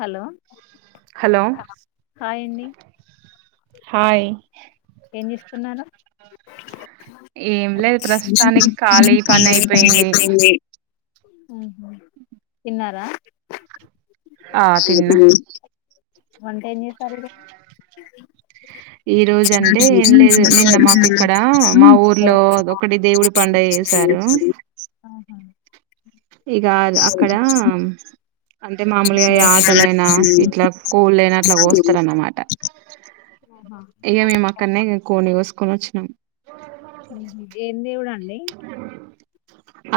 Hello hello hi అండి hi ఏం చేస్తున్నారు ఏం లేదు ప్రస్తుతానికి ఖాళీ [inaudible] పని కాలేజీ అయిపోయింది ఐపోయింది ఊహు తన్నారా ఆ తిన్నా [inaudible] వంటెం చేస్తున్నారీరోజు ఈ రోజు [inaudible] అంటే ఏం లేదు నిన్న మాకు ఇక్కడ మా ఊర్లో ఒకటి దేవుడి పండగ చేసారు [inaudible] ఆహ ఇగ అక్కడా అంటే మామూలుగా ఆటలైనా ఇట్ల పూలైన అట్ల కోస్తారన్నమాట ఆహా ఇగ మేముక్కన్నే కోడిని కోసుకొని వచ్చినం ఊహు ఏందేవుడు అండి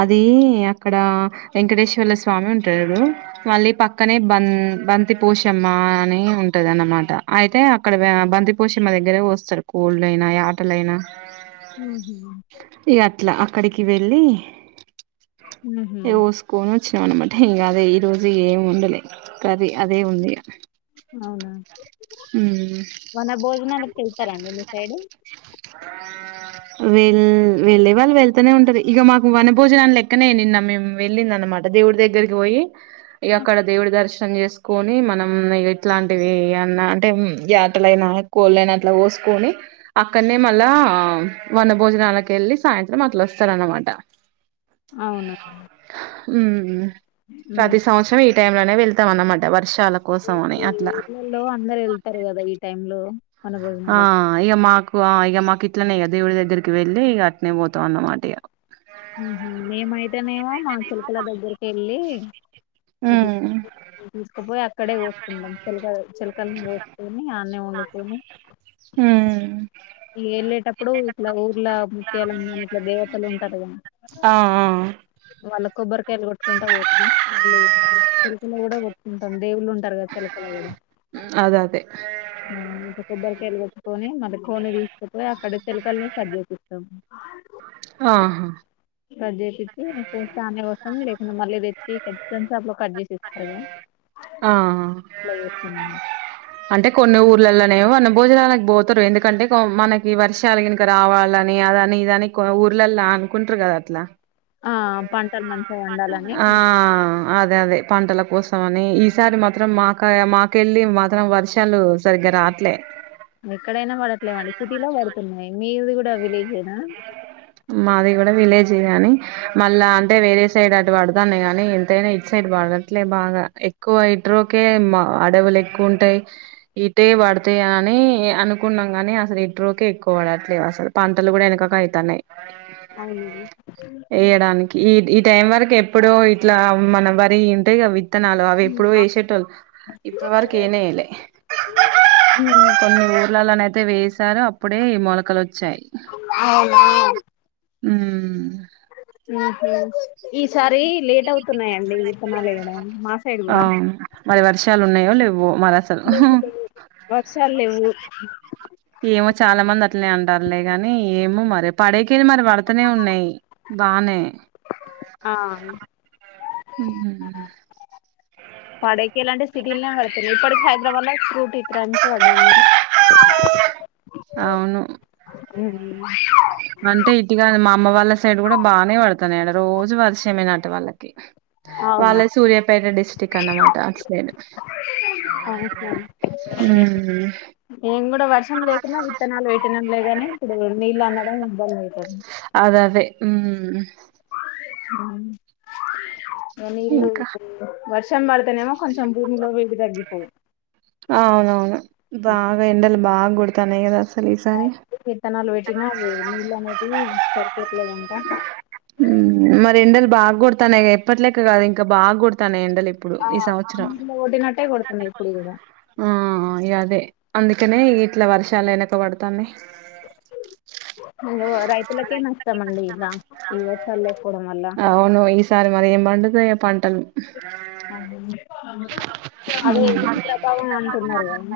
అదీ అక్కడ వెంకటేశ్వర్ల స్వామి ఉంటరు మళ్ళీ పక్కనే బం బంతి పోషమ్మ అని ఉంటది అన్నమాట అయితే అక్కడ బంతిపోషమ్మ దగ్గరే కోస్తరు కోడ్లైనా యాటలైనా ఉహూ ఇగ అట్ల అక్కడికి వెళ్ళి ఊహు ఇగ కోసుకోని వచ్చినాం అన్నమాట ఇంకా అదే ఈ రోజు ఏమి ఉండలే కర్రీ అదే ఉంది అవునా ఉ వన భోజనలుకు ఏళ్తారా అండి మీ సైడ్ వెల్ వెళ్ళే వాళ్ళు వెళ్తనే ఉంటారు ఇగ మాకు వనభోజనం లెక్కనే నిన్న మేము వెళ్ళింది అనమాట దేవుడి దగ్గరికి పోయి ఇగ అక్కడ దేవుడి దర్శనం చేసుకొని మనం ఇట్లాంటివి అన్నా అంటే యాటలైనా కోడిలని అట్ల కోసుకొని అక్కడనే మళ్ళా వన భోజనాలకు వెళ్ళి సాయంత్రం అట్లోస్తారనమాట అవునా ఉ ప్రతి సంవత్సరం ఈ టైంలోనే వెళ్తాంన్నమాట వర్షాలకు కోసం అని అట్ల లో అందరు వెళ్తారు కదా ఈ టైమ్ లో వన ఆ భోజనాలకి ఇక మాకు ఇక మాకు ఇట్లనే ఇక దేవుడి దగ్గరికి వెళ్ళి ఇక అట్నే పోతాం అన్నమాట ఇక మేమైతేనేమో మా చిలుకల దగ్గరికి వెళ్ళి ఇట్లా ఉమ్ తీసుకపోయి అక్కడే కోరుకుంటాం చేలక చెలకల్ని కోసుకొని ఆడనే వండుకొని హు ఇగ వెళ్ళేటప్పుడు ఇట్ల ఊర్ల ముత్యాలమ్మ అనీ ఇట్లా దేవతలు ఉంటారు కద అ ఆ మళ్ల కొబ్బరి కయలు కొట్కుంట పోతే ళ్ళ చెలకల కూడా కొట్టుకుంటాం దేవుళ్ళు ఉంటారు కదా చిలకలో కూడా ఉ అదదే మ ఇంకా కొబ్బరి కాయలు కొట్టుకొని మల్ల ఫోను తీసుకుపోయి అక్కడ చెలకల్ని సర్ చేపిస్తాము ఆహా కట్ చెప్పిచ్చి నేన్ కోస్తానే వస్తాం లేకుంటే మళ్ళీ వెతికి చికెన్ షాప్ లో కట్ చేసి డీప్ ఫ్రై ఆ ఆ అంటే కొన్ని ఊర్లలోనేమో వన భోజనాలకు పోతురు ఎందుకంటే మనకి వర్షాల గని రావాలని అద అని ఇద అని కొన్ని ఊర్లల్లో అనుకుంటారు కదా అట్లా ఆ పంటలు మంచి ఆ అదే అదే పంటల కోసమని ఈసారి మాత్రం మాక మాకెళ్ళి మాత్రం వర్షాలు సరిగ్గా రాట్లే ఎక్కడైనా పడట్లేమండి సిటీలో పడుతున్నాయి మీది కూడా విలేజేనా మాది కూడా విలేజీ గాని మళ్ళా అంటే వేరే సైడ్ అటు పడతాన్నై గాని ఎంతైనా ఇట్ సైడ్ పడద అట్లే బాగా ఎక్కువ ఇట్రో కే మా అడవులు ఎక్కువ ఉంటాయి ఇటే పడతాయి అని అనుకున్నాం కాని అసలు ఇట్రోకే ఎక్కువ పడట్లేదు అసలు పంటలు కూడా వెనకకైతాన్నాయి అవునండి ఈ ఈ టైం వరకు ఎప్పుడో ఇట్లా మన వరి ఉంటాయి గా విత్తనాలో అవి ఎప్పుడివో ఎసేటోళ్ళు ఇప్పుడు వరకు యైనే ఏయ్ ల్లే కొన్ని ఊర్లలోన అయితే వేసారు అప్పుడే ఈ మొలకలు వచ్చాయి అవు ఉ కే ఈసారి లేట్ అవుతున్నాయండి విత్తనాలుయడం మా సైడ్ కూడా అవును మరి వర్షాలు ఉన్నాయో లేవు మరి అసల్ లేవు లేవు వర్షాలు లేవు ఏమో చాలా మంది అట్లే అంటారులే గాని ఏమో మరి పడేకిది మరి పడతనే ఉన్నాయి బానే ఆ మ్ పడేకి ఇలాంటి సిటీలనే పడుతున్నాయి ఇప్పటికి హైదరాబాద్ లో ఫ్రూట్ ఇక్కడంత పడది అవును మ్ అంటే ఇటుగా మా అమ్మ వాళ్ళ సైడ్ కూడా బానే పడతన్నాయి ఆడ రోజు వర్షమేనట వాళ్ళకి అవునా వాళ్ళే సూర్యాపేట డిస్ట్రిక్ట్ అన్నమాట అటు సైడ్ హౌస్ వైఫ్ ఉమ్ నేను కూడా వర్షం లేకున్నా విత్తనాలు పెట్టినంలేగాని ఇప్పుడు నీళ్ళు అందడం ఇబ్బంది అయితాంది అద అదే మ్ మన ఇల్లు ఇంకా ఇప్పుడు వర్షం పడతనేమో కొంచం భూమిలో తగ్గిపోయి అవునవును బాగా ఎండలు బాగా కొడతనాయి కదా అసల్ సలే ఈసారి విత్తనాలు పెట్టినావు నీళ్ళలనేటివి ప్యాకెట్లో దంట మ్ మరి ఎండలు బాగా కొడతాన్నాయి ఎప్పట్లేక్క కాదు ఇంకా బాగా కొడతానాయ్ ఎండలు ఇప్పుడు ఈ సంవత్సరం [unintelligible] లో కొట్టినట్టే కొడుతున్నాయి ఇప్పుడు కూడా ఆ ఇ అదే అందుకనే ఇట్ల వర్షాలు వెనక పడతాయి ఇంగ వా రై ఇలకే నష్టమండి ఇల ఈ వేషాలు లేకపోవడంవల్ల అవును ఈస్ సరే మరి ఏం పండుతాయో పంటలు ఉమ్ అదే ఏమి ప్రతామామ్ అంటున్నారు కదా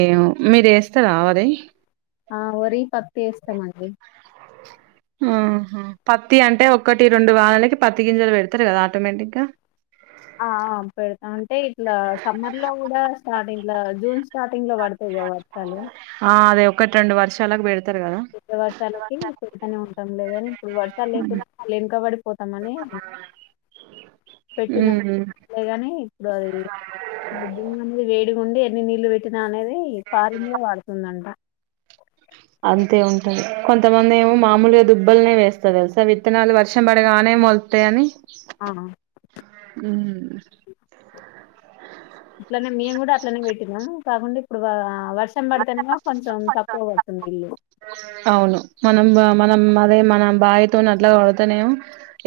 ఏమో మీరు వేస్తారా మరి ఆ వరి పత్తి ఎస్తామండి ఆహ పత్తి అంటే ఒకటి రెండు వనలకి పత్తి గింజలు పెడతారు కదా ఆటోమేటిక్ గా ఆ ఆ పెడతా అంటే ఇట్లా సమ్మర్ లో కూడా స్టార్టింగ్ లో జూన్ స్టార్టింగ్ లో పడ్ ఆ అదే ఒకటి రెండు వర్షలాకు పెడతారు కదా పెద్ద వర్షాలకి పెడతానే ఉంటాం లేదని ఇప్పుడు వర్షాలు [unintelligible] లేకుండా మళ్ళీ వెనకబడిపోతామని ఉ ఊ అంతే గానీ ఇప్పుడు అది [inaudible] వేడిగుండి ఎన్ని నీళ్లు పెట్టి [unintelligible] అనేది పారింగ్ ఏ వాడుతుందంట కొంతమంది ఏమో మామలుగా దుబ్బలనే వేస్తారు తెలుసా విత్తనాలు వర్షం పడగానే మోల్ తాయని ఆ ఉమ్ ఇట్లనే మేము కూడా అట్లనే పెట్టినాము కాకుండా ఇప్పుడు వా వర్షం పడితేనేమో కొంచెం తప్పు అవ్వద్దు. ఉన్నా ఇల్లు అవును మనం మనం అదే మన బావితో అట్లా వాడతనేమో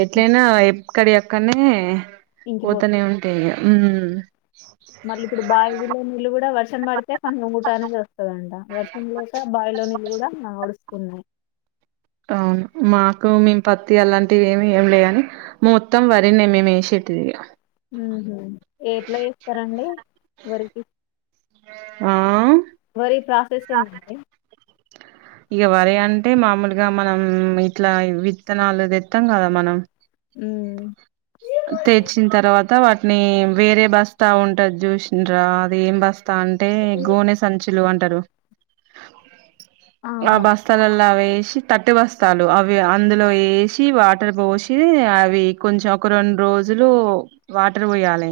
ఎట్లయినా ఎక్కడి అక్కడ నే ఇంకిపోతు పోతూనే ఉంటాయి ఇగ మళ్ళీ ఇప్పుడు బావి లో నీళ్ళు కూడా వర్షం పడితే కొంచెం ముఠా నుంచి వస్తాడంట వర్ష్ తుమ్ లోస బావిలో నీళ్ళు కూడా మన్ డుస్తున్నాయి అవును మాకు మేం పత్తి అలాంటివి ఏమి లేవ్ గానీ మొత్తం వరి నే మేమేస్త్ది ఉహు ఎట్లా ఎస్తారండి వరికి ఆ వరి ప్రాసెస్ ఏందండి ఇక వరి అంటే మామూలుగా మనం ఇట్లా విత్తనాలు తెత్తాం కదా మనం ఉ తెచ్చిన తర్వాత వాటిని వేరే బస్తా ఉంటది చూసిన్రా అది ఏం బస్ స్తా అంటే గోనె సంచులు అంటారు ఆ ఆహా బస్త లలా వేసి తట్టి వస్తాలు అవి అందులో వేసి వాటర్ పోసి అవి వి కొంచెం ఒక రెండు రోజులు వాటర్ పోయాలి.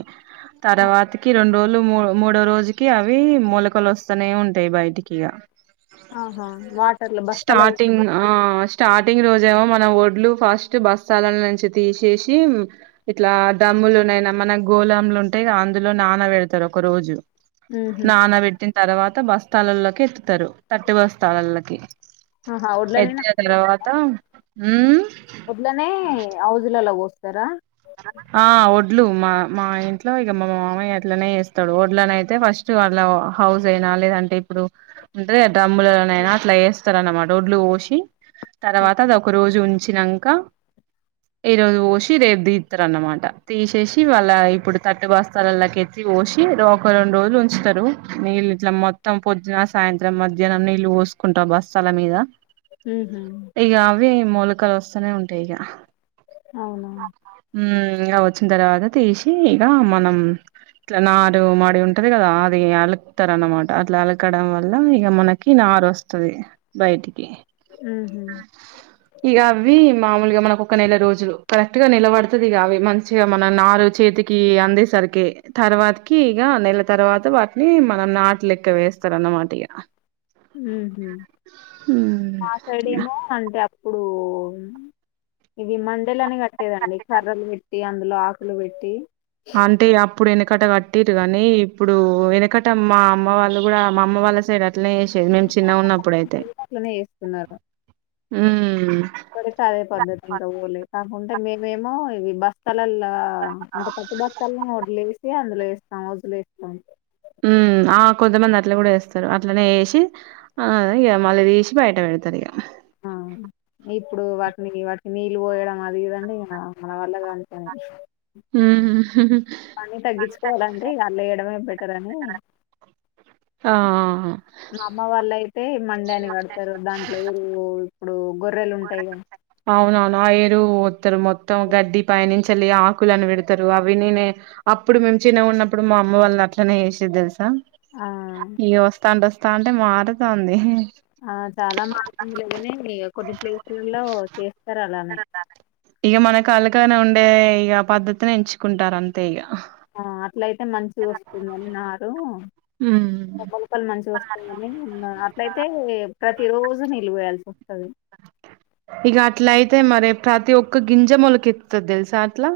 తర్వాతకి రెండు రోజులు మూ మూడో రోజు క అవి మోలకలు వస్తానే ఉంటాయి బయటికి ఇగ ఆహా వాటర్ లో బస్తా లో స్టార్టింగ్ పెట్టి ఆ స్టార్టింగ్ రోజేమో మనం ఒడ్లు ఫస్ట్ బస్తా లో నుంచి తీసేసి ఇట్లా డమ్ములునయినా మన గోలాములు ఉంటే అందులో నాన పెడతారు ఒక రోజు ఉహు నానబెట్టిన తర్వాత బస్తాలలోకి ఎత్తుతారు తట్టి బస్తాల్లోకి ఆహా ఒడ్లనేనా ఎత్తే తర్వాత ఊ ఇట్లనే ఔజులలో పోస్తారా ఆ ఒడ్లు మా మా ఇంట్లో ఇక మా మామయ అట్లనే చేస్తాడు ఒడ్లనయితే ఫస్ట్ వాళ్ళ హౌజ అయినా లేదంటే ఇప్పుడు అంటే డ్రమ్ములులనయినా అట్లా వేస్తారన్నమాట ఒడ్లు పోసి తర్వాత అది ఒకరోజు ఉంచినంకా ఈరోజు పోసి రేపు దీత్ త్తరన్నమాట తీసేసి వాళ్ళ ఇప్పుడు తట్టు బస్తాలళ్లకి ఎత్తి పోసి ఎదో ఒక రెండు రోజులు ఉంచుతరు నీళ్ళు ఇట్ల మొత్తం పొద్దున సాయంత్రం మధ్యాహ్నం నీళ్ళు పోసుకుంటా ఆ బస్తాల మీద ఉమ్ హ్ ఇగ అవ్వే మొలకలు వస్తనే ఉంటయి ఇగ అవునా ఉమ్ ఇగ వచ్చిన్తర్వాత తీసి ఇగా మనం ఇట్ల నారు మడి ఉంటది గదా అదీ అలుక్తరన్నమాట అట్ల అలకడం వల్ల ఇగ మనకి నారు వస్ త్తది బయటికి ఉమ్ హ్ ఇగవ్వి మామూలుగ మనకు ఒక నెల రోజులు కరెక్ట్ గా నెల బడుత్ త్తదిగా అవి మంచిగ మన నారు చేతికి అందేసరికే తర్వాతకి ఇగ నెల తర్వాత వాటిని మనం నాట్ లెక్క వేస్తారన్నమాటిగ ఉమ్ హ్ హ్మ్. మాసైడేమో అంటే అప్పుడూ ఇది మండలని గట్ కట్టేదండి కర్రలు పెట్టి అందులో ఆకులు పెట్టి అంటే ఇగప్పుడు ఎనకట కట్టిర్రు గనీ ఇప్పుడు వెనకట మా అమ్మ వాళ్ళు గూడ మా అమ్మ వాళ్ళ సైడ్ అట్ ట్నే చేసేది మేము చిన్నగున్నప్పుడైతే అట్లనే చేస్తున్నారు ఉమ్ ఇప్పడికి అదే పద్దతి ఇంకా పోలే కాకుంటే మేమేమో ఇవి బస్తలల్ల ఆ అంటే పత్తి బస్తాల్లనే వడ్లేసి అందులో ఏస్తాం హౌజులేస్తాం ఉమ్ ఆ కొంతమంది అట్ల కూడ ఏస్తరు అట్లనే ఏసి ఆదే ఇగ మల్ల దీషి బయట బేడతరిగ ఆ ఇప్పుడు వాటిని ని వాటికి నీళ్ళు పోయడం అదీ ఇదంటే ఇగ నా మన వల్ల కాని పని ఉమ్ హ్ పని తగ్గిచ్చుకోవాలంటె అట్ల చేయడమే బెటర్ అని ఆ ఆ అ మ్మ వాళ్ళయితే మండని గడతరు దాంట్లో ఊరూ ఇప్పుడు గొర్రెలు ఉంటయి గద అవునవును ఆ ఎరువు పోత్తరు మొత్తం గడ్డి పయినుంచెలి ఆకులను పెడతరు అవి నేనే అప్పుడు మేము చిన్నగున్నప్పుడు మా అమ్మ వాళ్ళు అట్లనే చేసేది దెల్స్ స ఆ ఇగ వస్తాంటోస్థాంటే మారుతాంది ఆ చాలా మారుతుంది లేగనీ ఇగ కొన్ని ప్లేసులల్లో చేస్తరలానే ఇగ మనకలగనే ఉండే ఇగ పద్ధతినే ఎంచుకుంటారంతే ఇగ ఆ అట్లయితే మంచిగొస్తుందని నారు ఉమ్ లోపల మంచిగొస్తుందని ఇంగ అట్లయితే ప్రతి రోజు నీళ్లు పోయాల్సోస్తది ఇగ అట్లయితే మరి ప్రతి ఒక్క గింజ మొలకెత్తుతది దెల్సా అట్లా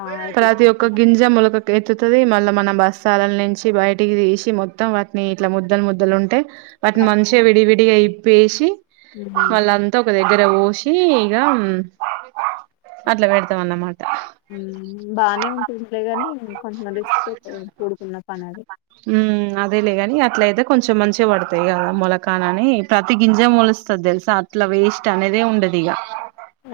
ఆ అయితే ప్రతి ఒక్ ఒక్క గింజ మొలకక్ ఎత్తుతది మళ్ళ మనం బస్తాలల్ నించి బయటికి తీసి మొత్తం వాట్ ని ఇట్ల ముద్దలు ముద్దలు ఉంటే వాటిని మంచిగ విడివిడిగా ఇప్పేసి వాళ్ళన్ త ఒక దగ్గర పోషి ఇగ అట్ల పెడతమన్నమాట్ ఉమ్ బానే ఉంటుందిలేగని కొంచం రిస్క్ తో కు కూడుకున్న పనది ఉమ్ అదేలేగని అట్లయితే కొంచెం మంచిగ పడతయి గదా మొలకనని ప్రతి గింజ మొలుస్ స్తది దెల్సా అట్లా వేస్ట్ అనేదే ఉండదిగ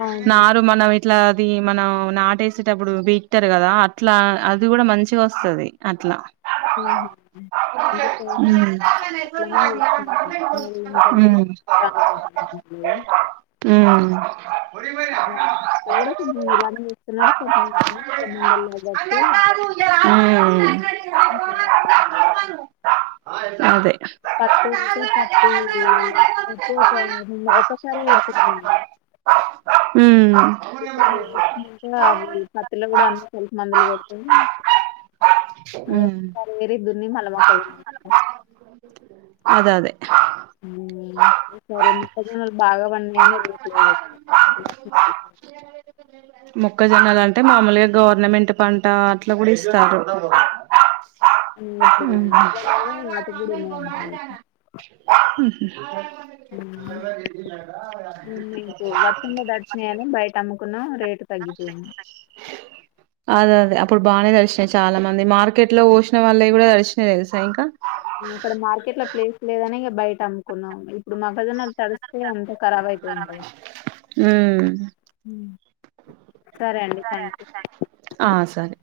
అవును నారు మనం ఎట్ అట్ల అది మనం నాటేసేటప్పుడు పీక్తరు పెట్టారు కదా అట్లా అది గూడ మంచిగొస్తది అట్ల [unintelligible] అందుకోసం అట్లనే ఉ చేస్తున్నాను మరి ఇంకా రానున్నారు ఉ ఉ ఆ అక్కడ కూడా కొంచం నిదానంగా ఇస్తున్నారా కొంచం మోసం ఉండాల కాబటి ఉ ఉ బాప అదే పతు అయితే పతు పతు తో ఒక ఒసారే ఏరుకుందాం లే ఉ విత్తనాలు కోటినక అవి పత్తిలో కూడా అనీ కలుపు మందులు కొడతయి ఉ వేరీ దున్ని మల్ల మొక్క పొయితాయి అదే అదే ఉ ఈసారి మొక్కజొన్నలు బాగా పండినాయి అని రేటు లేవు [unintelligible] [inaudible] మొక్కజొన్నలు అంటే మామూలుగా గవర్నమెంట్ పంట అట్లా కూడా ఇస్తారు ఇప్పుడు ఇట్లా లేవో వాటికి కూడా ఉ ఉన్నాయండి ఉహు [inaudible] [inaudible] నేను బయట అమ్ముకున్నా రేటు ఆ తగ్గిపోయింది [inaudible] అదే అదే అప్పుడు బాగానే దడిచినాయి చాలా మంది మార్కెట్ లో పోసిన వాళ్ళవి కూడా దడిచినాయి తెలుసా ఇంకా ఉ ఇక్కడ మార్కెట్ లో ప్లేస్ లేదని ఇగ బయట అమ్ముకున్నాము ఇప్పుడు మాక్కజొన్నల్ తడుస్తే అంత ఖరాబ్ అయిపోయింటాయి ఉ ఉ సరే అండి థ్యాంక్ యూ ఆ సరే